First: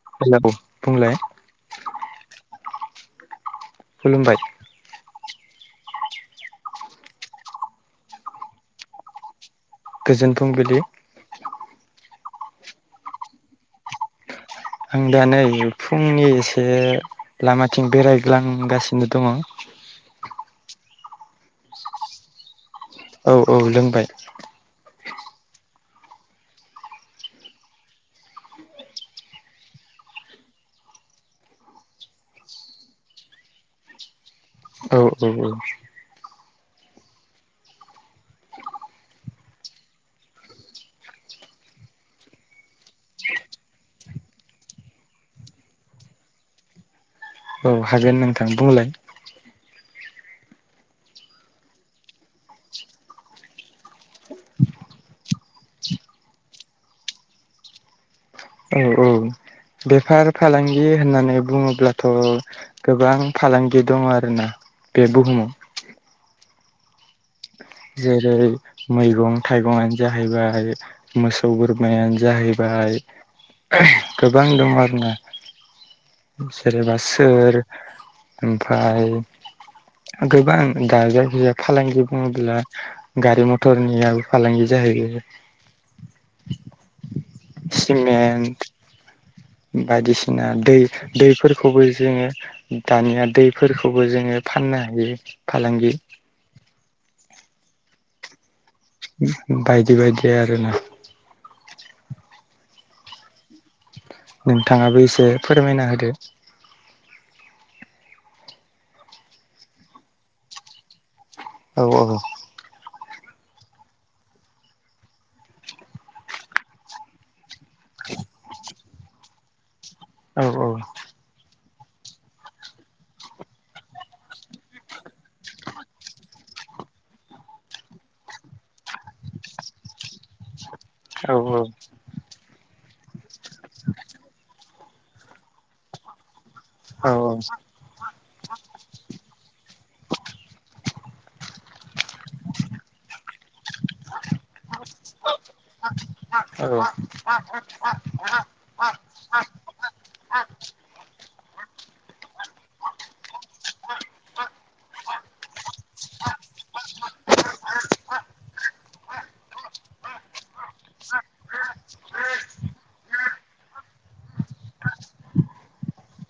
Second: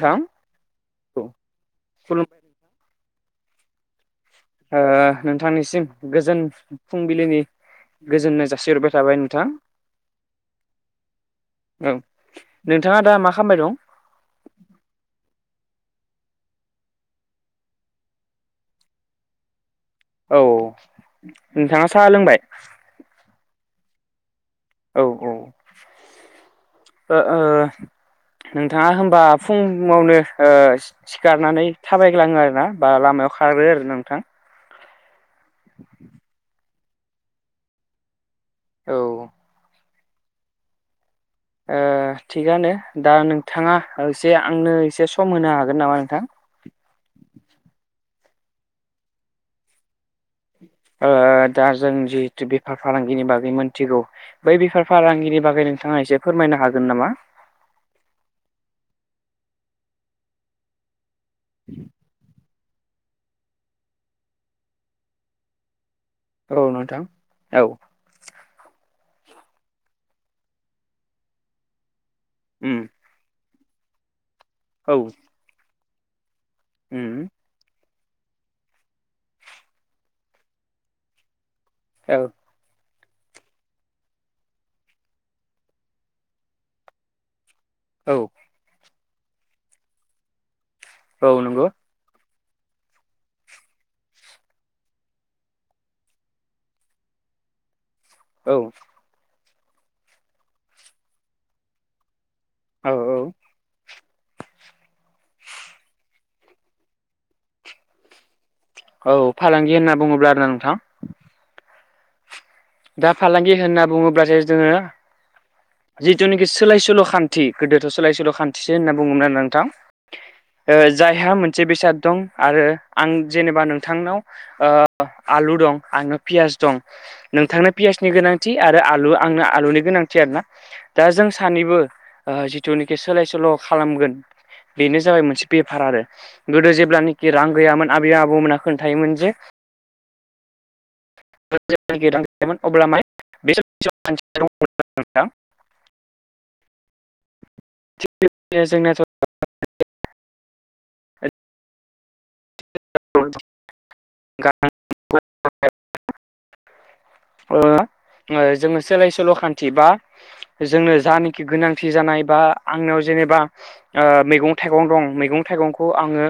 थां हेलौ बुंलाय औ खुलुम खुलुमबाय नोंथांनिसिम गोजोन फुं फुंबिलिनि गोजोननाय जासिहरबाय थाबाय नोंथां। गोजोन फुंबिलि औ नोंथाङा दा मा खालामबाय दं? आं दा नै फुंनि एसे लामाथिं बेरायग्लांगासिनो दङ'। औ नोंथाङा सा लोंबाय? औ औ लोंबाय औ औ ओ ओ नोंथाङा होमबा फुङावनो ओ सिखारनानै थाबायग्लाङो आरोना बा लामायाव खारो आरोना नोंथां। औ औ औ औ ओ थिगानो दा नोंथाङा एसे आंनो एसे सम होनो हागोन नामा नोंथां औ हागोन नोंथां बुंलाय ओ दा जों जिहेथु बेफार फालांगिनि बागै मोनथिगौ बै बेफार फालांगिनि बागै नोंथाङा एसे फोरमायनो हागोन नामा? औ औ बेफार फालांगि होननानै बुङोब्लाथ' गोबां फालांगि दङ' आरोना बे बुहुमाव। औ नोंथां औ। जेरै मैगं-थाइगंनो जाहैबाय मो सौ बोरमायानो उम जाहैबाय गोबां दं औ आरो ना। सोरबा उम सोर ओमफ्राय गोबां दाजाैजा फालांगि औ बुङोब्ला गारि-मथरनि फालांगि जाहैयो। औ सिमेन्ट बायदिसिना दै-दै औ नंगौ फोरखौबो जोङो दानिया दैफोरखौबो जोङो फाननो हायो फालांगि। औ। बायदि-बायदि आरो ना। औ-औ। नोंथाङाबो एसे फोरमायना होदो? औ फालांगि होनना बुङोब्ला आरोना नोंथां। औ-औ। दा फालांगि होनना बुङोब्लासो जोङो जिथुनाखि सोलाय-सोल' खान थि गोदोथ'सोलाय सोल' खान्थिसो होननानै बुङोमोन आरो ना नोंथां। औ ओ जाय बेहा मोनसे बेसाद दं आरो आं जेनेबा नोंथांनाव ओ आलु दं आंनाव पियास दं। नोंथांनो पियासनि गोनांथि आरो आलु आंनो आलुनि गोनांथि आरोना दा औ जों सानैबो ओ जिथुनाखि सोलाय सोल' खालामगोन बेनो जाबाय मोनसे बेफार आरो। गोदो औ जेब्लानाखि रां गैयामोन आबै आबौमोना खोन्थायोमोन। जे [unintelligible] [inaudible] औ। बे जोंना नोथ' [unintelligible] [inaudible] [unintelligible] [inaudible] ओ जोङो सोलाय सोल' खान्थि बा जोंनो जानेखि गोनांथि जानाय बा आंनियाव जेनेबा ओ मैगं थाइगं दं मैगं थाइगंखौ आङो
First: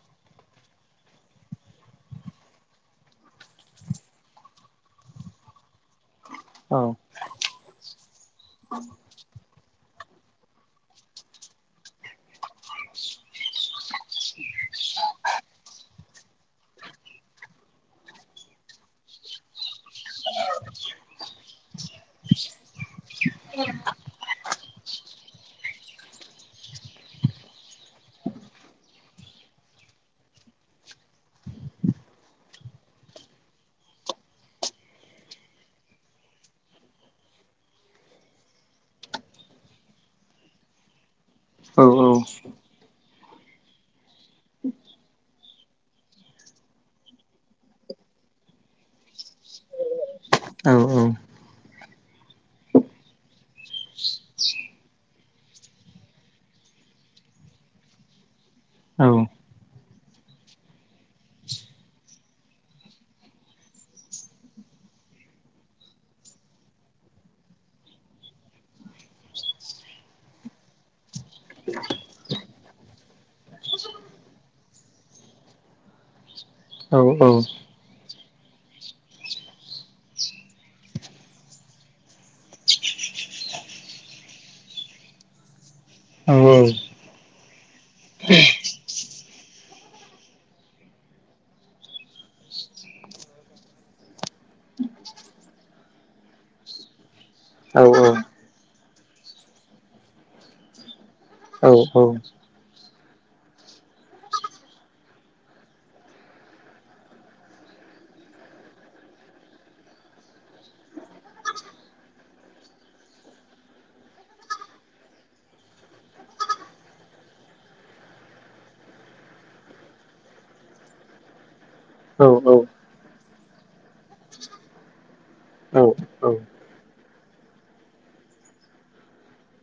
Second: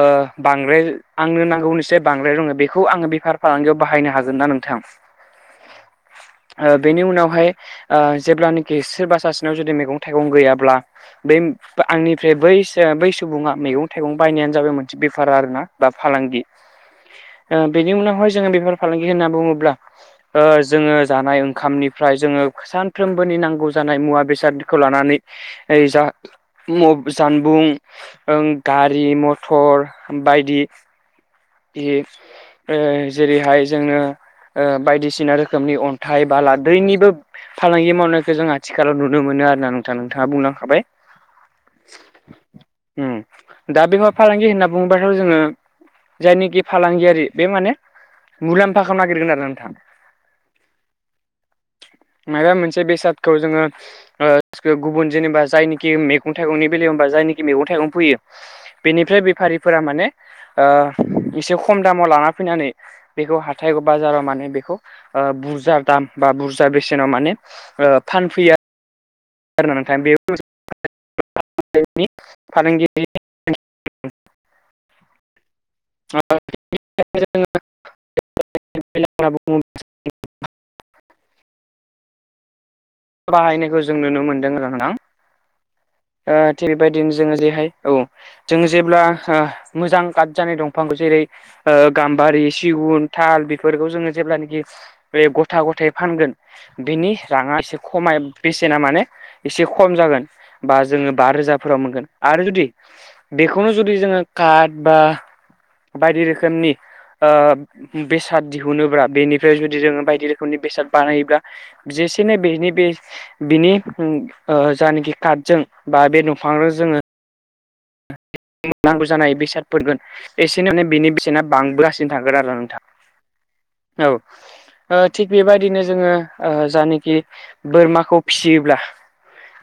ओ बांद्राय आंनो नांगौनिसाय बांद्राय दङो बेखौ आङो बेफार फालांगियाव बाहायनो हागोन ना नोंथां? [inaudible] [unintelligible] ओ औ बेनि उनावहाय जेब्लानोाखि ओ सोरबा सासेनाव जुदि मैगं थाइगं गैयाब्ला। बे आंनिफ्राय बै-बै सुबुङा मैगं थाइगं बायनायानो जाबाय मोनसे बेफार आरोना बा फालांगि। ओ बेनि उनावहाय जोङो बेफार फालांगि होनना बुङोब्ला। ओ जोङो जानाय ओंखामनिफ्राय जोङो सानफ्रोमबोनि नांगौ जानाय मुवा बेसाद खौ लानानै ओय जा मु जानबुं ओं गारि मथर बायदि बियो ओ जेरैहाय जोंङो ओ बायदिसिना रोखोमनि अन्थाइ बाला दैनिबो फालांगि मावनायखौ जों आथिखालाव नुनो मोनो आर ना नोंथाङा नोंथाङा बुंलांखाबाय। औ-औ। उम दा बेफार फालांगि होनना बुङोबाथ' जोङो। जायनिखि फालांगियारि बे माने मुलाम्फा खालामनो नागिरगोन आरो नोंथां। मायबा मोनसे बेसादखौ जोङो ओ गुबुन जेनेबा जायनिखि मैगं थाइगंनि बेलायाव होनबा जायनिखि मैगं थाइगं फोयो। बेनिफ्राय बेफारिफोरा माने ओ एसे खम दामाव लाना फैनानै। बेखौ हाथाइ बाजाराव माने बेखौ ओ बुरजा दाम बा बुरजा बेसेनाव माने ओ फानफैया थां बे फाल [unintelligible] ज [unintelligible] औव औव [unintelligible] बाहायनायखौ जों नुनो मोन्दों आरो नोंथां। ओ थिग बेबायदिनो जोंङो जेहाय औ जोंङो जेब्ला ओ मोजां कात जानाय दंफांखौ जेरै ओ गाम्बारि सिगुन थाल बेफोरखौ जोंङो जेब्लानोखि बे गथा गथायै फानगोन बेनि रांङा एसे खमाय बेसेना माने एसे खम जागोन। बा जोंङो बा रोजाफोराव मोनगोन आरो जुदि बेखौनो जुदि जोङो काट बा बायदि रोखोमनि ओ बेसाद दिहुनोब्ला बेनिफ्राय जुदि जोंङो बायदि रोखोमनि बेसाद बानायोब्ला-' जेसेनो बेनि बे बिनि उम ओ जायनोखि काटजों बा बे दंफांजों जोंङो नांगौ जानाय बेसादफोरखौव एसे माने बिनि बेसेना बांबोगासिनो थागोन आरो नोंथां औव ओ थिग बेबादिनो जोंङो ओ जानखि बोरमाखौ फिसियोब्ला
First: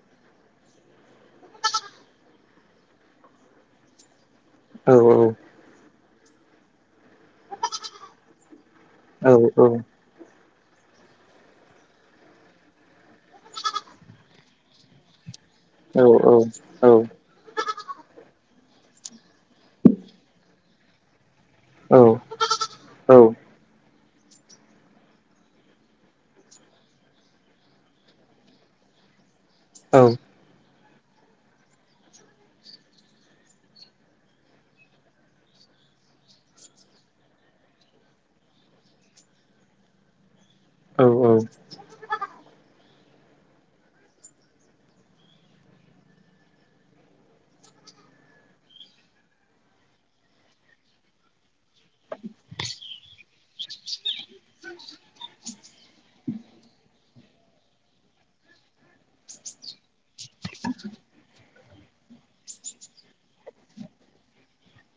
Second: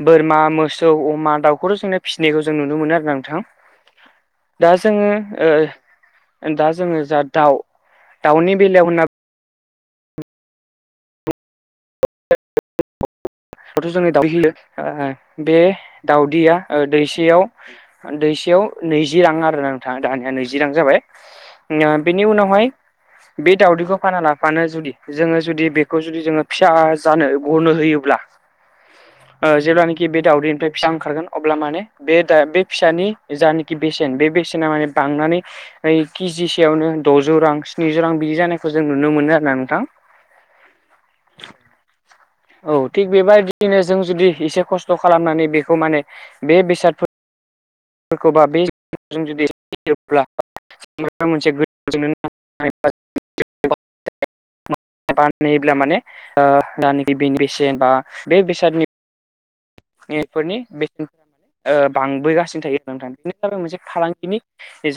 बोरमा मोसौ अमा दाउखौथ' जोंनो फिसिनायखौ जों नुनो मोनो आरो ना नोंथां। दा जोंङो ओ दा जोंङो जा दाउ दाउनि बेलायाव होनना औव औव द [inaudible] थ' जोंनि दाउदै होयो ओ बे हा दाउदैया ओ दैसेयाव दैसेयाव नै जि' रां आरो नोंथांङ दानिया नैैजि' रां जाबाय। बेनि उनावहाय बे दावदैखौ फाना लाफानो जुदि जोंङो जुदि बेखौ जुदि जोंङो फिसा आजाय जानो गनो होयोब्ला जेब्लानाखि बे दावदैनिफ्राय फिसा ओंखारगोन अब्ला माने बे फिसानि जानिखि बेसेन बे बेसेना माने बांनानैय ओ केजि सेयावनो द'जौ रां स्निजौ रां बिदि जानायखौ जों नुनो मोनो आरो ना नोंथां। औव औव। औ थिग बेबायदिनो जों जुदि एसे खस्थ' खालामनानै बेखौ माने बे बेसादफोर खौबा बेजों जुदि बाहायोब्ला सफ मोनसेों [inaudible] -' बानायोब्ला माने ओ दानो गिबिनि बेसेन बा बे बेसादनि बेफोरनि बेसेनफोरा माने ओ बां बोगासिनो थायो आरो नोंथां बेनो जाबाय मोनसे फालांगिनि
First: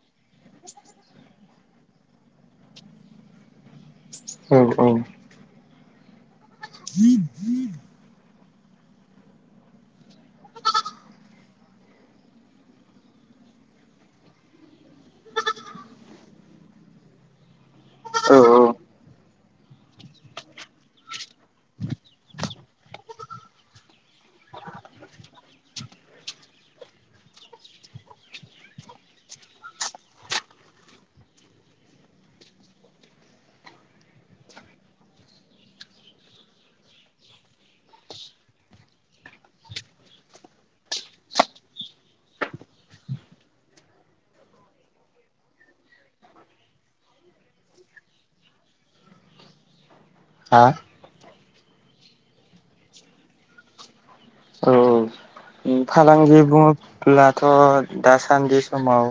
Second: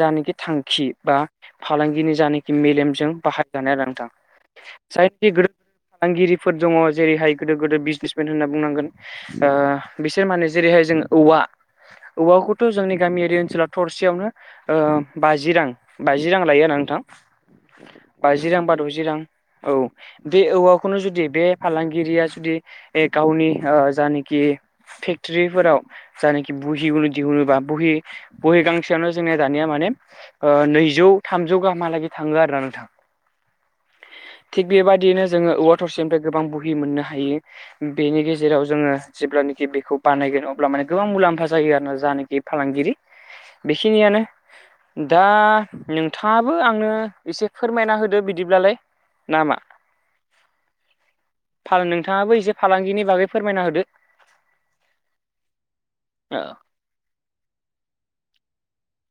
जाना खि थांखि बा फालांगिनि जाना खि मेलेमजों बाहायजानाया नोंथां। साइ फालांगि ग [inaudible] फालांगिरिफोर दंङ जेरैहाय गोदो गोदायनि बिजनेस मेन होनना बुंनांगोन ओजोंहाय। बिसोर माने जेरैहाय जों औवा औवा खौथ' जोंनि गामियारि ओनसोलाव थसे यावनो ओ बाजि रां बाजि रां लायो आरोना नोंथां बाजि रां बा द'जि रां औ बे औवाखौनो जुदि बे फालांगिरिया जुदि ए गावनि ओ जायनाखि फेक्टरिफोराव जानिखि बहि दिहुनोबा बहि गांसेयावनो जोंनि दानिया माने ओ नैजौ थामजौ गाहामहालागै थांङो आरो ना नोंथां। थिग बेबायदिनो जोंङो औवा थसे निफ्राय गोबां बहि मोननो हायो। बेनि गेजेराव जोंङो जेब्लानि बेखौ बानायगोन अब्ला माने गोबां मुलाम्फा जायो आरो जानाखि फालांगिरि। बेखिनियानो दा नोंथाङाबो आंनो एसे फोरमायना होदो बिदिब्लालाय। ना मा? हा? नोंथाङाबो एसे फालांगिनि बागै फोरमायना होदो। फालांगि बुङोब्लाथ' दासान्दि समाव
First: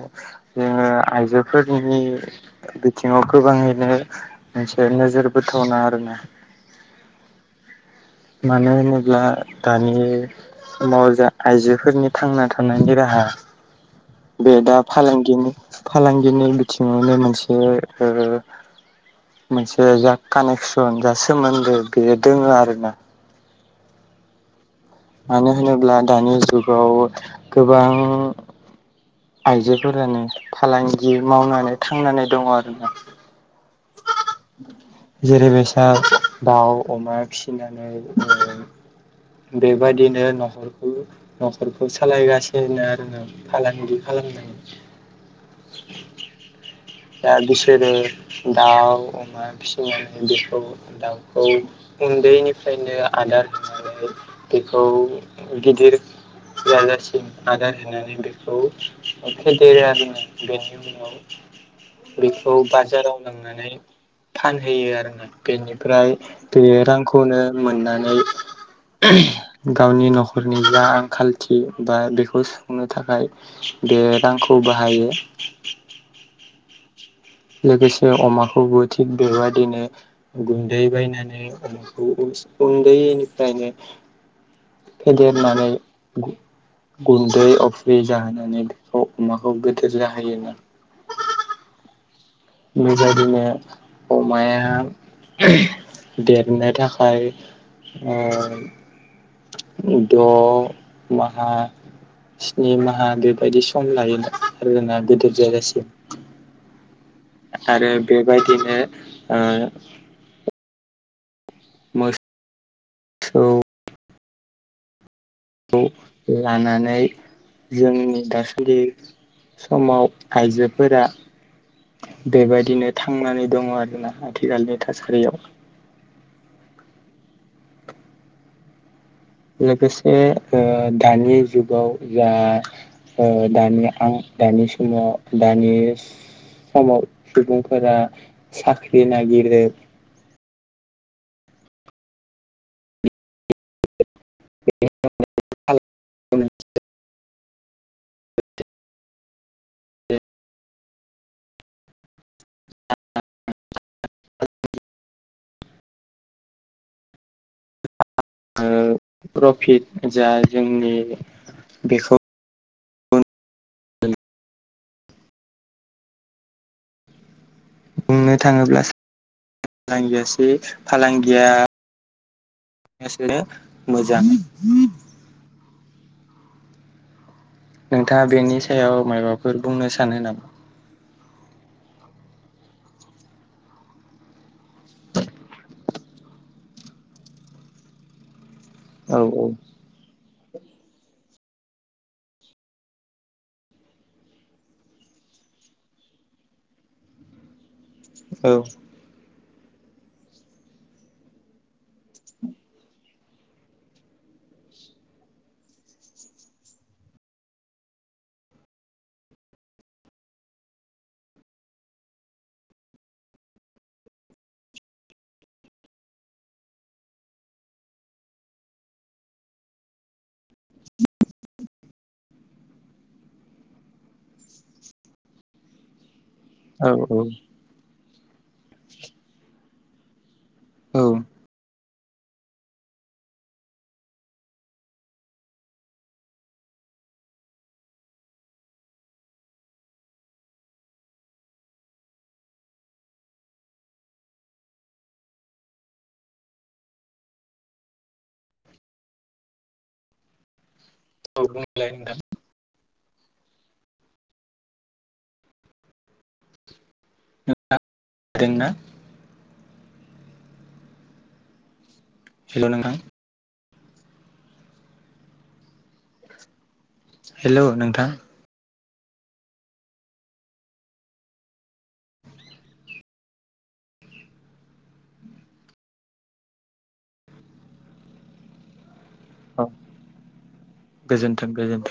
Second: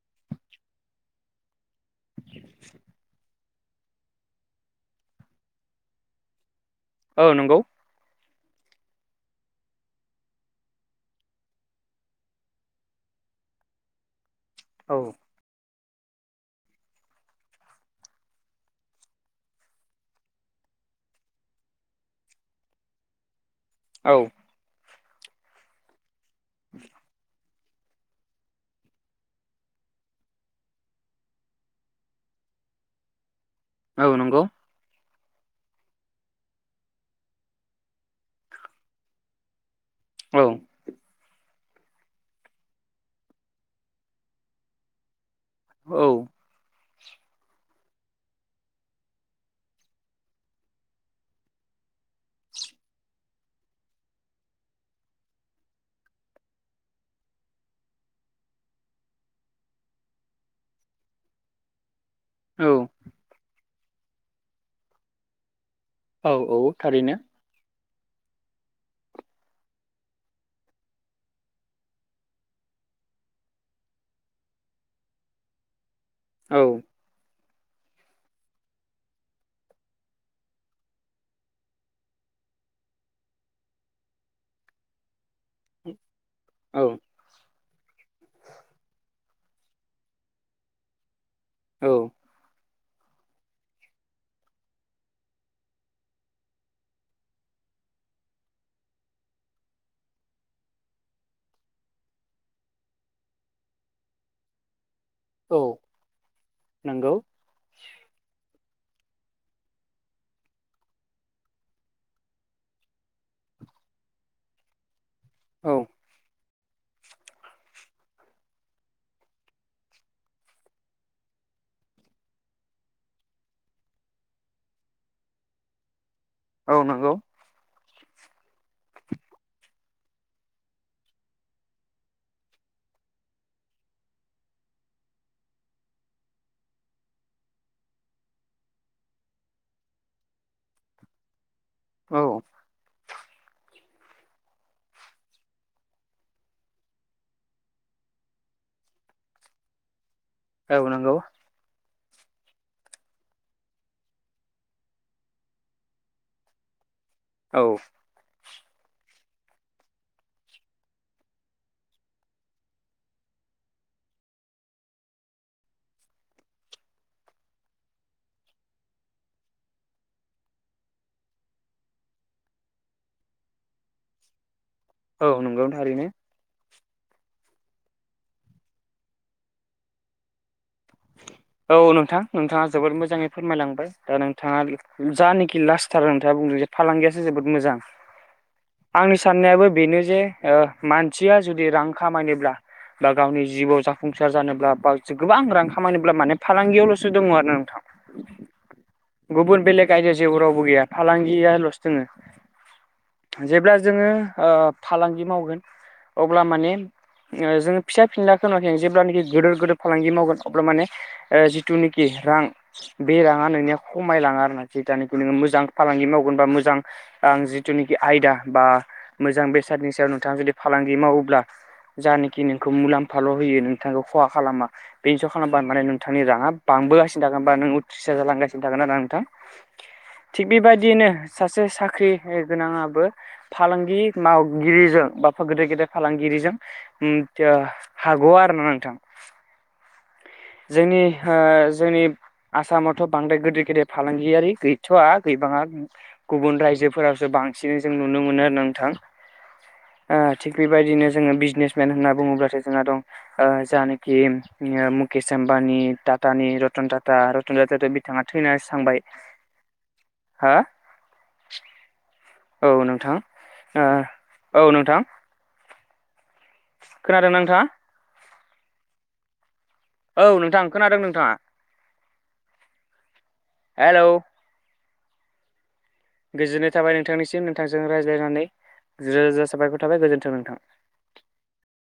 ओ आइजो फोरनि बिथिङाव गोबाङैनो मोनसे नोजोर बोथावना आरोना। औ नंगौ। मानो होनोब्ला दानि मावा आइजोफोरनि थांना थानायनि राहा बे दा औ फालांगिनि फालांगिनि बिथिङावनो मोनसे ओ मोनसे जा कानेकसन जा सोमोन्दो बेयो दोङो आरोना। औ। मानो होनोब्ला दानि जुगाव गोबां आइजोफोरानो फालांगि मावनानै थांनानै दङ आरो ना। औ नंगौ। जेरैबायसा दाउ अमा फिसिनानै ओ बेबायदिनो औ न'खरखौ न'खरखौ सालायगासिनो आरोना फालांगि खालामनानै औ। दा बिसोरो दाव अमा फिसिनाय बेखौ दाउखौ उन्दैनिफ्रायनो आदार होनानै बेखौ गिदिर जाजासिम आदार होनानै बेखौ फेदेरो आरो बेनो बेखौ औ बाजाराव नांनानै फानहैयो आरो ना। बेनिफ्राय औ औ बे थारैनो रांखौनो मोननानै गावनि न'खरनि जा आंखालथि बा बेखौ सुफुंनो थाखाय बे रांखौ बाहायो। औ। लोगोसे अमाखौबो थिग बेबायदिनो गुन्दै बायनानै उन्दैनिफ्रायनो फेदेरनानै औ। गुन्दै अफ्रि जाहोनानै बेखौ अमाखौ गोदोर जाहोयो। औ। बेबायदिनो अमाया देरनो थाखाय ओह द' माहा स्नि माहा बेबायदि सम लायो आरोना गोदिर औ नंगौ। आरो बेबायदिनो ओ औ। औ खौ लानानै जोंनि दासलि समाव आइजोफोरा बेबायदिनो थांनानै दंङो आरोना आथिखालनि थासारियाव। औ नंगौ। लोगोसे ओ दानि जुगाव जा दानि आं दानि समाव दानि समाव सुबुंफोरा साख्रि नागिरो। औ [unintelligible] औ नंगौ। औ ओ प्रफिट जा जोंनि बेखौ बुंनो थांङोब्ला सो फांगियासै फालांगिया। गासिनो मोजां। औ नंगौ थारैनो। नोंथांङा बेनि सायाव मायाबाफोर बुंनो सानो नामा? [inaudible] औ नोंथां नोंथांङा जोबोद मोजाङै फोरमायलांबाय दा नोंथांङा जानोखि लास्टथार नोंथांङा बुंदों जे फालांगियासो जोबोद मोजां आंनि औ साननायाबो बेनो जे ओ मानसिया जुदि रां खामायनोब्ला बा गावनि जिउआव जाफुंसार जानोब्ला बावो गोबां रां खामानोब्ला माने फालांगियावल'सो दङ आरो नोंथां। ओं गुबुन बेलेग आयदाया जेबो रावबो गैया फालांगियाल'सो दोङो। जेब्ला जोंङो ओ फालांगि मावगोन। अब्ला माने जोंङो ओ फिसा फिनलाखनानै जेब्लानाखि गिदोर गोिदोर फालांगि मावगोन। अब्ला माने ओ जिथु खि रां बे राङा नोंनिया खमायलाङा आरो जेथानखि नोङो मोजां फालांगि मावगोन बा मोजां आं जिथुनाखि आयदा बा मोजां बेसादनि सायाव नोंथाङा जुदि फालांगि मावोब्ला। जानाखि नोंखौ मुलाम्फाल' होयो नोंथांखौ खहा खालामा। बे इन्सर खालामबा माने नोंथांनि राङा औ बांबोगानो होनबा नों थ्रिस हाजार लांगासिनो थागोन आरोा नोंथां थिग बेबायदियैनो सासे साख्रि गोनाङाबो। फालांगि मावगिरिजों बा गेदेर गेदेर फालांगिरिजों ओम थिया हागौ आरो ना नोंथां। जोंनि हो जोंनि आसामावथ' बांद्राय गेदर गेदेर फालांगियारि गैथ'आ गैबाङा। गुबुन रायजोफोरावसो बांसिनै जों नुनो मोनो आरो नोंथां। ओ थिग बेबायदिनो। जोङो औ बुंलाय बिजनेसमेन होनना नोंथां। बुङोब्लासो जोंना दं ओ जानाखि केसम्बानि टाटानि रतन टाटा रतन नोंथाङा टाटाथ' बिथाङा थैनानै खोनादोंना सांबाय। हा औ नोंथां। आ औ नोंथां। खोनादों नोंथाङा हेल' नोंथां औ नोंथां खोनादों नोंथाङा? हेलौ गोजोन्नाय थाबाय नोंथांनिसिम नोंथांजों रायज्लायनानै रोजा रोजा औ साबायखर थाबाय गोजोन्थों नोंथां। गोजोन्थों गोजोन्थों।